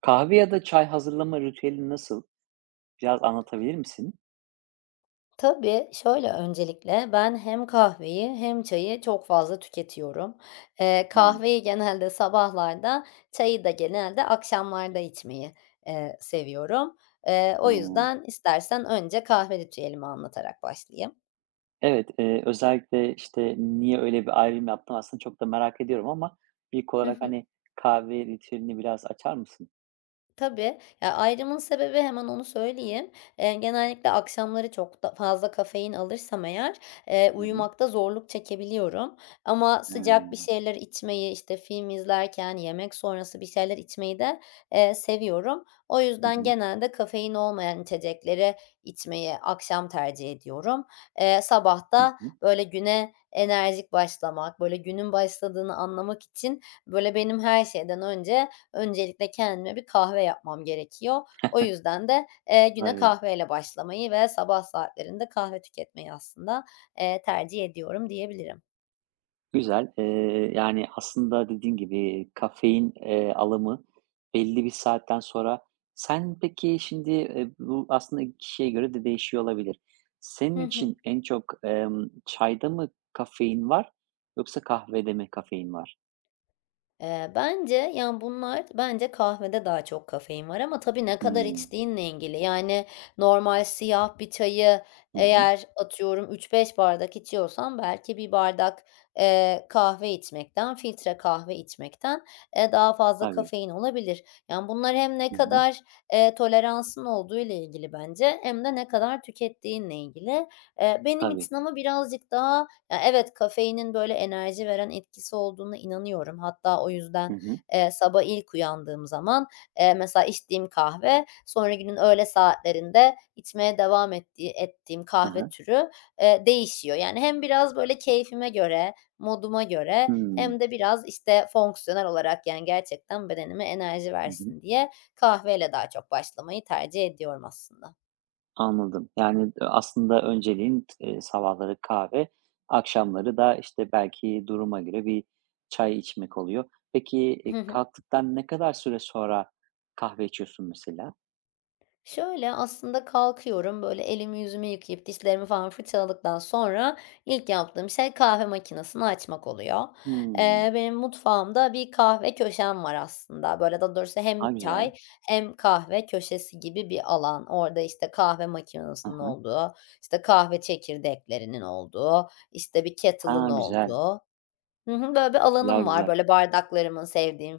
Kahve ya da çay hazırlama ritüelin nasıl? Biraz anlatabilir misin? Tabii, şöyle öncelikle ben hem kahveyi hem çayı çok fazla tüketiyorum. Eee, Hımm. kahveyi genelde sabahlarda, çayı da genelde akşamlarda içmeyi, seviyorum. O Hıı. yüzden istersen önce kahve ritüelimi anlatarak başlayayım. Evet, özellikle, işte, niye öyle bir ayrım yaptın aslında çok da merak ediyorum ama ilk olarak, hani, kahve ritüelini biraz açar mısın? Tabii. Ya, ayrımın sebebi hemen onu söyleyeyim. Genellikle akşamları çok da fazla kafein alırsam eğer, Hı hı. uyumakta zorluk çekebiliyorum ama sıcak bir Hımm. şeyler içmeyi, işte, film izlerken, yemek sonrası bir şeyler içmeyi de, seviyorum. O Hı yüzden hı. genelde kafein olmayan içecekleri içmeyi akşam tercih ediyorum. Sabah Hı da, hı. böyle, güne enerjik başlamak, böyle, günün başladığını anlamak için, böyle, benim her şeyden önce Öncelikle kendime bir kahve yapmam gerekiyor. O yüzden de, güne Tabii. kahveyle başlamayı ve sabah saatlerinde kahve tüketmeyi aslında, tercih ediyorum diyebilirim. Güzel. Yani, aslında dediğin gibi kafein, alımı belli bir saatten sonra. Sen peki şimdi, bu aslında kişiye göre de değişiyor olabilir. Senin Hı hı. için en çok, çayda mı kafein var yoksa kahvede mi kafein var? Bence, yani, bunlar bence kahvede daha çok kafein var ama tabii ne kadar Hımm. içtiğinle ilgili. Yani, normal siyah bir çayı Hı hı. eğer atıyorum 3-5 bardak içiyorsan belki bir bardak, kahve içmekten, filtre kahve içmekten, daha fazla Tabii. kafein olabilir. Yani, bunlar hem ne Hı hı. kadar, toleransın olduğu ile ilgili bence hem de ne kadar tükettiğinle ilgili. Benim Tabii. için ama birazcık daha, ya, evet, kafeinin, böyle, enerji veren etkisi olduğuna inanıyorum. Hatta o Hı yüzden, hı. Sabah ilk uyandığım zaman, mesela içtiğim kahve, sonra günün öğle saatlerinde içmeye devam ettiğim Hı kahve hı. türü, değişiyor. Yani hem biraz, böyle, keyfime göre, moduma göre Hmm. hem de biraz, işte, fonksiyonel olarak, yani, gerçekten bedenime enerji Hı hı. versin diye kahveyle daha çok başlamayı tercih ediyorum aslında. Anladım. Yani, aslında önceliğin sabahları kahve, akşamları da, işte, belki duruma göre bir çay içmek oluyor. Peki, kalktıktan ne kadar süre sonra kahve içiyorsun mesela? Şöyle, aslında kalkıyorum, böyle, elimi yüzümü yıkayıp dişlerimi falan fırçaladıktan sonra ilk yaptığım şey kahve makinesini açmak oluyor. Hımm. Benim mutfağımda bir kahve köşem var aslında. Böyle, daha doğrusu A, hem çay güzel. hem kahve köşesi gibi bir alan. Orada, işte, kahve Hı makinesinin hı. olduğu, işte, kahve çekirdeklerinin olduğu, işte, bir kettle'ın Ha, güzel. olduğu. Hı hı. Böyle bir Güzel, alanım var. güzel. Böyle bardaklarımın, sevdiğim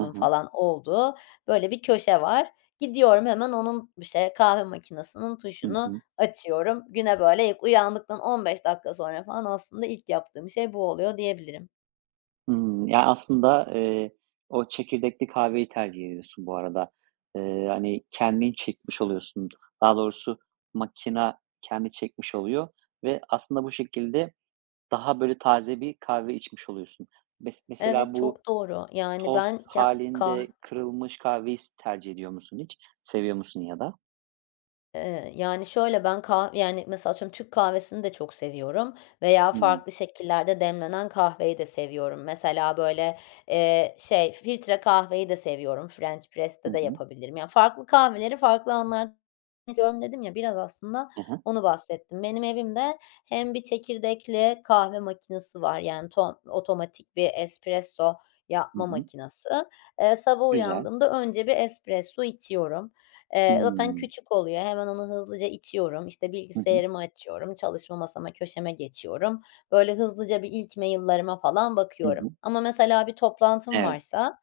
Hı hı. falan olduğu böyle bir köşe var. Gidiyorum hemen onun, işte, kahve makinesinin Hı tuşunu hı. açıyorum. Güne böyle ilk uyandıktan 15 dakika sonra falan aslında ilk yaptığım şey bu oluyor diyebilirim. Hımm. Ya, aslında, o çekirdekli kahveyi tercih ediyorsun bu arada. Hani, kendin çekmiş oluyorsun. Daha doğrusu makina kendi çekmiş oluyor ve aslında bu şekilde daha böyle taze bir kahve içmiş oluyorsun. Evet, Mesela bu çok doğru. Yani toz ben ke kah halinde kırılmış kahveyi tercih ediyor musun hiç? Seviyor musun ya da? Yani, şöyle, ben yani, mesela atıyorum Türk kahvesini de çok seviyorum veya Hımm. farklı şekillerde demlenen kahveyi de seviyorum. Mesela, böyle, şey, filtre kahveyi de seviyorum. French Hı press'te de hı. yapabilirim. Yani farklı kahveleri farklı anlarda dedim ya, biraz aslında Aha. Hı. onu bahsettim. Benim evimde hem bir çekirdekli kahve makinesi var, yani, otomatik bir espresso Hı. yapma makinesi. Sabah Güzel. uyandığımda önce bir espresso içiyorum. Zaten Hımm. küçük oluyor. Hemen onu hızlıca itiyorum. İşte, Hı hı. bilgisayarımı açıyorum, çalışma masama, köşeme geçiyorum. Böyle hızlıca bir ilk mail'lerime falan Hı bakıyorum. hı. Ama mesela bir toplantım Evet. varsa,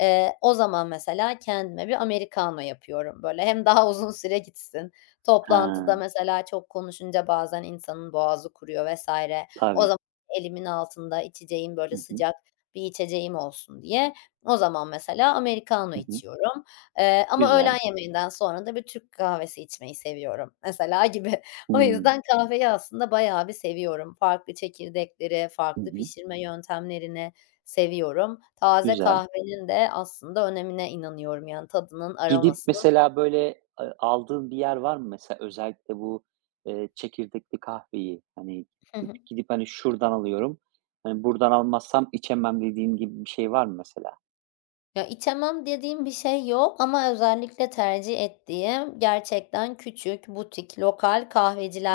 o zaman mesela kendime bir americano yapıyorum, böyle. Hem daha uzun süre gitsin. Ha, Toplantıda mesela çok konuşunca bazen insanın boğazı kuruyor vesaire. O tabii. zaman elimin altında içeceğim, böyle, Hı hı. sıcak bir içeceğim olsun diye o zaman mesela americano Hı hı. içiyorum. Ama Güzel. öğlen yemeğinden sonra da bir Türk kahvesi içmeyi seviyorum mesela gibi. O Hımm. yüzden kahveyi aslında bayağı bir seviyorum. Farklı çekirdekleri, Hı farklı hı. pişirme yöntemlerini seviyorum. Taze Güzel. kahvenin de aslında önemine inanıyorum, yani tadının, Gidip aromasının. mesela, böyle, aldığın bir yer var mı mesela? Özellikle bu, çekirdekli kahveyi, hani, Hı hı. gidip, hani, şuradan alıyorum, hani, buradan almazsam içemem dediğin gibi bir şey var mı mesela? Ya, içemem dediğim bir şey yok ama özellikle tercih ettiğim gerçekten küçük, butik, lokal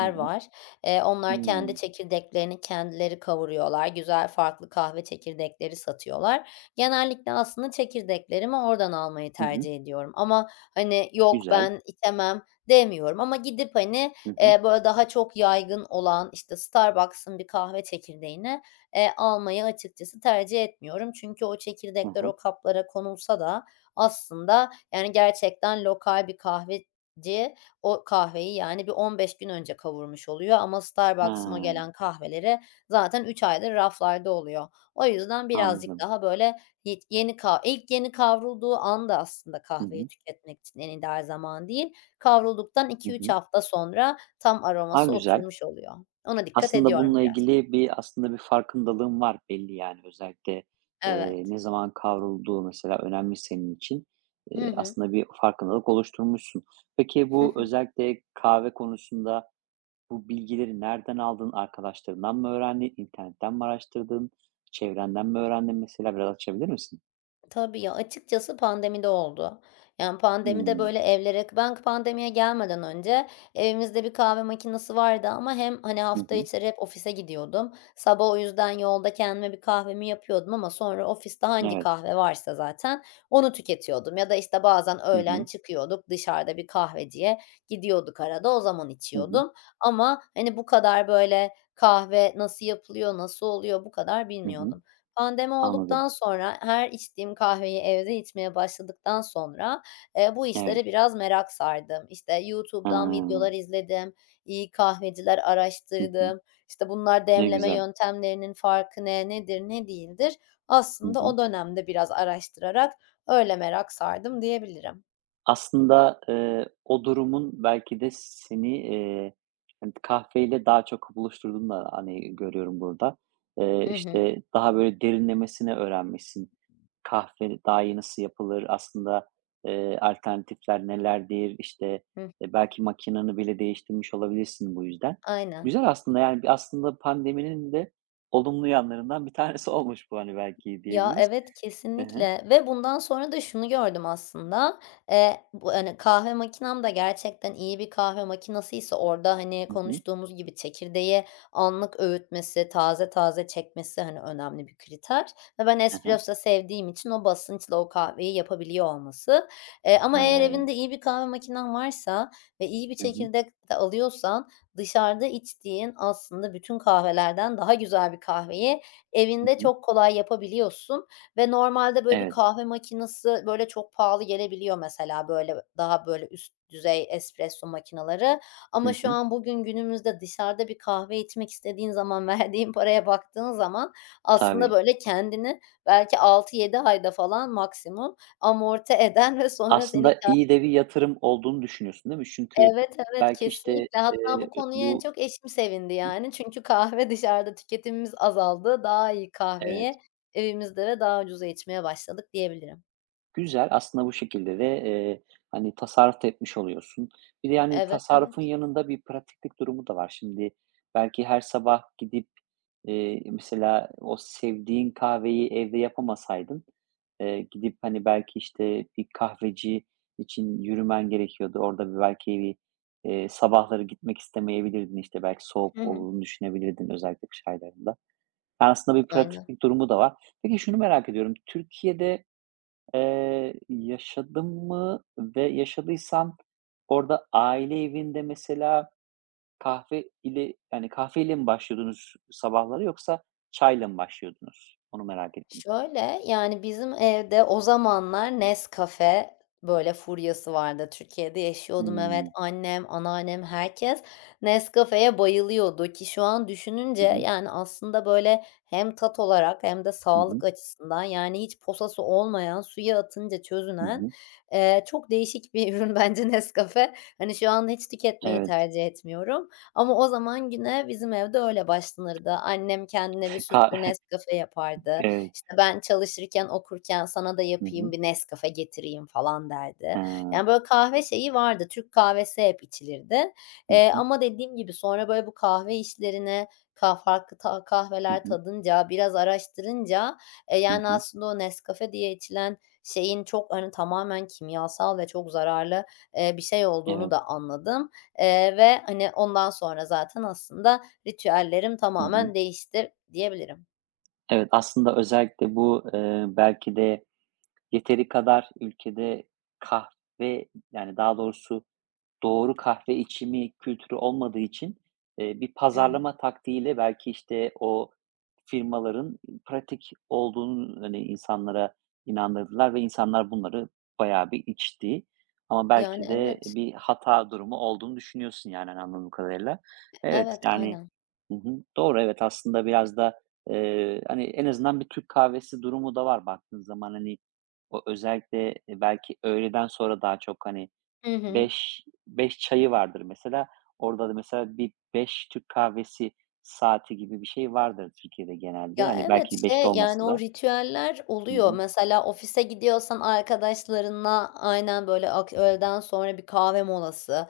Hı hı. var. Onlar kendi Hımm. çekirdeklerini kendileri kavuruyorlar. Güzel, farklı kahve çekirdekleri satıyorlar. Genellikle aslında çekirdeklerimi oradan almayı Hı hı. tercih ediyorum ama, hani, "Yok, Güzel. ben içemem." demiyorum ama gidip, hani, Hı hı. Böyle daha çok yaygın olan, işte, Starbucks'ın bir kahve çekirdeğini almayı açıkçası tercih etmiyorum. Çünkü o Hı çekirdekler hı. o kaplara konulsa da aslında, yani, gerçekten lokal bir kahveci o kahveyi, yani, bir 15 gün önce kavurmuş oluyor ama Ha, Starbucks'ın o gelen kahveleri zaten 3 aydır raflarda oluyor. O yüzden birazcık anladım. daha, böyle, yet yeni ka ilk yeni kavrulduğu anda aslında Hı kahveyi hı. tüketmek için en ideal zaman değil, kavrulduktan Hı iki üç hı. hafta sonra tam A, aroması güzel. oturmuş oluyor. Ona dikkat Aslında ediyorum bununla biraz. ilgili bir farkındalığım var belli yani. Özellikle, Evet. ne zaman kavrulduğu mesela önemli senin için. Hı Eee, hı. aslında bir farkındalık oluşturmuşsun. Peki Hı bu hı. özellikle kahve konusunda bu bilgileri nereden aldın? Arkadaşlarından mı öğrendin? İnternetten mi araştırdın? Çevrenden mi öğrendin mesela? Biraz açabilir misin? Tabii ya, açıkçası pandemide oldu. Yani, pandemide, Hımm. böyle. Ben pandemiye gelmeden önce evimizde bir kahve makinesi vardı ama hem, hani, Hı hafta hı. içleri hep ofise gidiyordum. Sabah o yüzden yolda kendime bir kahvemi yapıyordum ama sonra ofiste hangi Evet. kahve varsa zaten onu tüketiyordum ya da, işte, bazen Hı öğlen hı. çıkıyorduk dışarıda bir kahveciye gidiyorduk arada, o zaman Hı hı. içiyordum ama, hani, bu kadar, böyle, kahve nasıl yapılıyor, nasıl oluyor bu kadar Hı hı. bilmiyordum. Pandemi Anladım. olduktan sonra her içtiğim kahveyi evde içmeye başladıktan sonra, bu Evet. işlere biraz merak sardım. İşte, Ha. YouTube'dan videolar izledim, iyi kahveciler Hı hı. araştırdım. İşte, bunlar Ne demleme güzel. yöntemlerinin farkı ne, nedir, ne değildir? Hı Aslında hı. o dönemde biraz araştırarak öyle merak sardım diyebilirim. Aslında, o durumun belki de seni, hani, kahveyle daha çok buluşturduğunu da, hani, görüyorum burada. Hı hı. İşte, daha böyle derinlemesine öğrenmişsin. Kahve daha iyi nasıl yapılır? Aslında, alternatifler nelerdir? İşte, Hı. Belki makinanı bile değiştirmiş olabilirsin bu yüzden. Aynen. Güzel aslında, yani, bir aslında pandeminin de olumlu yanlarından bir tanesi olmuş bu, hani, belki Ya, diyebiliriz. evet, Hı hı. kesinlikle ve bundan sonra da şunu gördüm aslında, bu, hani, kahve makinem de gerçekten iyi bir kahve makinesiyse orada, hani, Hı hı. konuştuğumuz gibi çekirdeği anlık öğütmesi, taze taze çekmesi, hani, önemli bir kriter ve ben Hı hı. espresso sevdiğim için o basınçla o kahveyi yapabiliyor olması. Ama eğer Hıı. evinde iyi bir kahve makinen varsa ve iyi bir Hı hı. çekirdek de alıyorsan dışarıda içtiğin aslında bütün kahvelerden daha güzel bir kahveyi Hı evinde hı. çok kolay yapabiliyorsun ve normalde böyle bir Evet. kahve makinesi, böyle, çok pahalı gelebiliyor mesela, böyle, daha, böyle, üst düzey espresso makineleri Hı ama şu hı. an bugün günümüzde dışarıda bir kahve içmek istediğin zaman verdiğin paraya baktığın zaman aslında, Tabii. böyle, kendini belki 6-7 ayda falan maksimum amorti eden ve sonra seni. Aslında iyi de bir yatırım olduğunu düşünüyorsun, değil mi? Çünkü Evet, evet, belki, işte, kesinlikle. Hatta eee, bu konuya en bu. çok eşim sevindi, Hı, yani. Çünkü kahve dışarıda tüketimimiz azaldı. Daha iyi kahveyi evet. evimizde ve daha ucuza içmeye başladık diyebilirim. Güzel. Aslında bu şekilde de, hani, tasarruf da etmiş oluyorsun. Bir de, yani, Evet, tasarrufun evet. yanında bir pratiklik durumu da var. Şimdi belki her sabah gidip, mesela o sevdiğin kahveyi evde yapamasaydın, gidip, hani, belki, işte, bir kahveci için yürümen gerekiyordu. Orada bir belki bir, sabahları gitmek istemeyebilirdin. İşte belki Hı soğuk hı. olduğunu düşünebilirdin özellikle kış aylarında. Yani, aslında bir Aynen. pratiklik durumu da var. Peki şunu merak ediyorum. Türkiye'de yaşadım mı ve yaşadıysam orada aile evinde mesela kahve ile yani kahveyle mi başlıyordunuz sabahları yoksa çayla mı başlıyordunuz? Onu merak ettim. Şöyle, yani, bizim evde o zamanlar Nescafe, böyle, furyası vardı. Türkiye'de yaşıyordum, evet. Hımm. Annem, anneannem, herkes Nescafe'ye bayılıyordu ki şu an Hı düşününce, hı. yani, aslında, böyle, hem tat olarak hem de Hı hı. sağlık açısından, yani, hiç posası olmayan, suya atınca Hı çözünen, hı. Çok değişik bir ürün bence Nescafe. Hani, şu anda hiç tüketmeyi Evet. tercih etmiyorum ama o zaman güne bizim evde öyle başlanırdı. Annem kendine bir Ka sütlü Nescafe yapardı. evet. İşte, ben çalışırken, okurken sana da Hı yapayım, hı. bir Nescafe getireyim falan derdi. He. Hı Yani, böyle, kahve şeyi vardı, Türk kahvesi hep içilirdi. hı. Ama dediğim gibi sonra, böyle, bu kahve işlerine farklı Hı kahveler hı. tadınca, biraz araştırınca, Hı yani, hı. aslında o Nescafe diye içilen şeyin çok, hani, tamamen kimyasal ve çok zararlı, bir şey olduğunu Evet. da anladım, ve, hani, ondan sonra zaten aslında ritüellerim Hı hı. tamamen değişti diyebilirim. Evet, aslında özellikle bu, belki de yeteri kadar ülkede kahve yani daha doğrusu doğru kahve içimi kültürü olmadığı için, bir Hı hı. pazarlama taktiğiyle belki, işte, o firmaların pratik olduğunu, hani, insanlara inandırdılar ve insanlar bunları bayağı bir içti. Ama Yani, belki de evet. bir hata durumu olduğunu düşünüyorsun, yani, hani, anladığım kadarıyla. Evet, Evet, yani. aynen. Hı hı. Doğru, evet, aslında biraz da, hani, en azından bir Türk kahvesi durumu da var baktığın zaman. Hani, o özellikle, belki öğleden sonra daha çok, hani, Hı hı. beş çayı vardır mesela. Orada da mesela bir 5 Türk kahvesi saati gibi bir şey vardır Türkiye'de genelde. Ya, Hani evet, belki 5'te şey, yani, olmasa o da. ritüeller Hı oluyor. hı. Mesela ofise gidiyorsan arkadaşlarınla aynen, böyle, öğleden sonra bir kahve molası,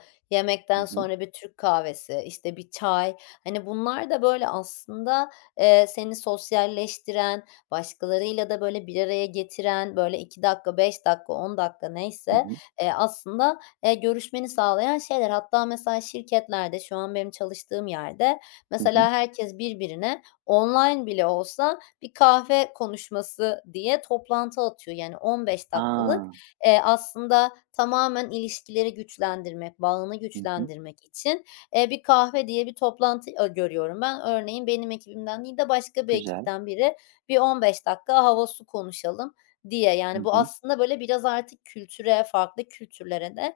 Hı yemekten hı. sonra bir Türk kahvesi, işte, bir çay. Hani, bunlar da, böyle, aslında, seni sosyalleştiren, başkalarıyla da, böyle, bir araya getiren, böyle, 2 dakika, 5 dakika, 10 dakika Hı neyse, hı. Aslında, görüşmeni sağlayan şeyler. Hatta mesela şirketlerde, şu an benim çalıştığım yerde, Hı hı. mesela herkes birbirine online bile olsa bir kahve konuşması diye toplantı atıyor. Yani 15 dakikalık, Ha! Aslında tamamen ilişkileri güçlendirmek, bağını Hı hı. güçlendirmek için, bir kahve diye bir toplantı, görüyorum ben. Örneğin benim ekibimden değil de başka bir Güzel. ekipten biri bir 15 dakika hava su konuşalım diye. Hı Yani bu hı. aslında böyle biraz artık kültüre, farklı kültürlere de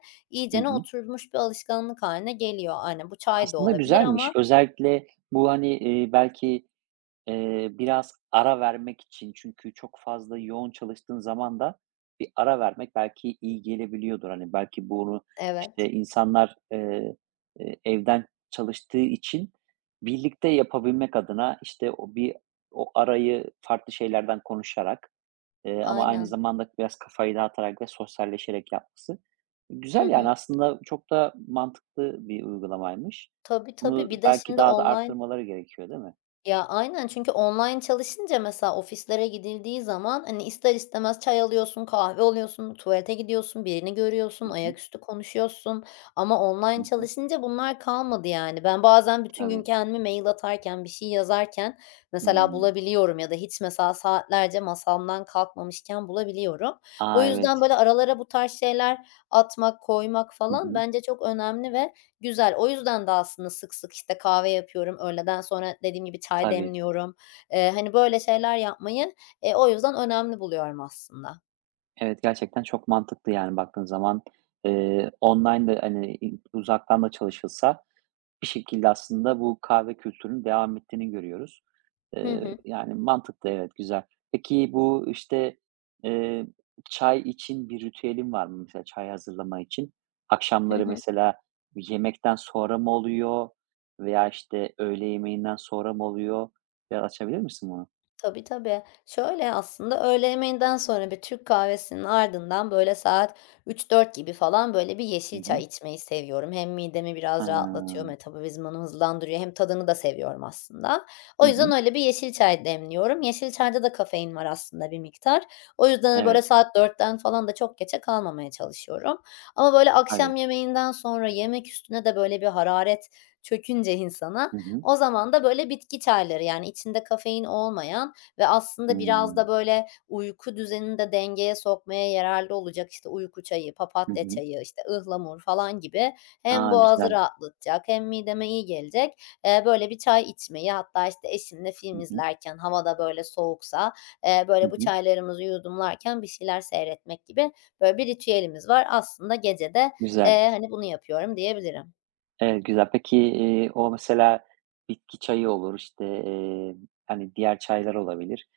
Hı iyicene hı. oturmuş bir alışkanlık haline geliyor. Aynen, bu çay da Aslında olabilir güzelmiş. ama. Özellikle bu, hani, belki biraz ara vermek için çünkü çok fazla yoğun çalıştığın zaman da bir ara vermek belki iyi gelebiliyordur. Hani, belki bunu, işte, Evet, insanlar, evden çalıştığı için birlikte yapabilmek adına, işte, o arayı farklı şeylerden konuşarak, ama aynı aynen. zamanda biraz kafayı dağıtarak ve sosyalleşerek yapması güzel, yani, aslında çok da mantıklı bir uygulamaymış. Tabii, Bunu tabii. Bir de belki şimdi daha da online. arttırmaları gerekiyor, değil mi? Ya, aynen çünkü online çalışınca mesela ofislere gidildiği zaman, hani, ister istemez çay alıyorsun, kahve alıyorsun, tuvalete gidiyorsun, birini görüyorsun, Hı hı. ayaküstü konuşuyorsun ama Hı online hı. çalışınca bunlar kalmadı yani. Ben bazen bütün gün Tabii. kendimi mail atarken, bir şey yazarken mesela Hımm. bulabiliyorum ya da hiç mesela saatlerce masamdan kalkmamışken bulabiliyorum. O A, evet. yüzden böyle aralara bu tarz şeyler atmak, koymak Hı falan hı. bence çok önemli. Güzel. O yüzden de aslında sık sık, işte, kahve yapıyorum. Öğleden sonra dediğim gibi çay Tabii. demliyorum. Hani, böyle şeyler yapmayı, o yüzden önemli buluyorum aslında. Evet, gerçekten çok mantıklı yani baktığın zaman. Online de, hani, uzaktan da çalışılsa bir şekilde aslında bu kahve kültürünün devam ettiğini görüyoruz. Hı Eee, hı. yani mantıklı, evet, güzel. Peki bu, işte, eee, çay için bir ritüelin var mı mesela çay hazırlama için? Hı Akşamları hı. mesela yemekten sonra mı oluyor veya, işte, öğle yemeğinden sonra mı oluyor? Biraz açabilir misin bunu? Tabii, tabii. Şöyle aslında öğle yemeğinden sonra bir Türk kahvesinin ardından, böyle, saat 3-4 gibi falan, böyle, bir Hı yeşil çay hı. içmeyi seviyorum. Hem midemi biraz rahatlatıyor, A! metabolizmamı hızlandırıyor hem tadını da seviyorum aslında. O Hı yüzden hı. öyle bir yeşil çay demliyorum. Yeşil çayda da kafein var aslında bir miktar. O yüzden, hani, böyle, Evet, saat 4'ten falan da çok geçe kalmamaya çalışıyorum. Ama, böyle, akşam tabii. yemeğinden sonra yemek üstüne de, böyle, bir hararet çökünce insana, Hı hı. o zaman da, böyle, bitki çayları, yani, içinde kafein olmayan ve aslında biraz da Hımm. böyle uyku düzenini de dengeye sokmaya yararlı olacak, işte, uyku çayı, Hı papatya hı. çayı, işte, ıhlamur falan gibi hem A, boğazı güzel. rahatlatacak hem mideme iyi gelecek, böyle bir çay içmeyi hatta, işte, eşimle Hı film hı. izlerken hava da böyle soğuksa, Hı böyle bu hı. çaylarımızı yudumlarken bir şeyler seyretmek gibi böyle bir ritüelimiz var. Aslında gece de, Güzel. Hani, bunu yapıyorum diyebilirim. Evet, güzel. Peki, o mesela bitki çayı olur, işte, hani, diğer çaylar olabilir.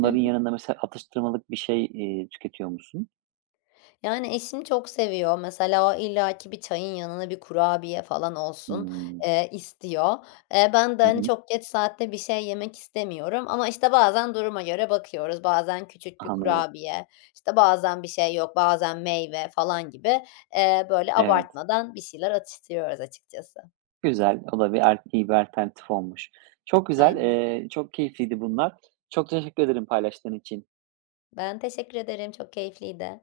Hı hı. yanında mesela atıştırmalık bir şey, tüketiyor musun? Yani, eşim çok seviyor. Mesela o illaki bir çayın yanına bir kurabiye falan olsun, Hımm. İstiyor. Ben de, Hı hani, hı. çok geç saatte bir şey yemek istemiyorum ama, işte, bazen duruma göre bakıyoruz. Bazen küçük bir Anladım. kurabiye, işte, bazen bir şey yok, bazen meyve falan gibi, böyle Evet. abartmadan bir şeyler atıştırıyoruz açıkçası. Güzel. O da bir al iyi bir alternatif olmuş. Çok güzel, Aynen. Çok keyifliydi bunlar. Çok teşekkür ederim paylaştığın için. Ben teşekkür ederim. Çok keyifliydi.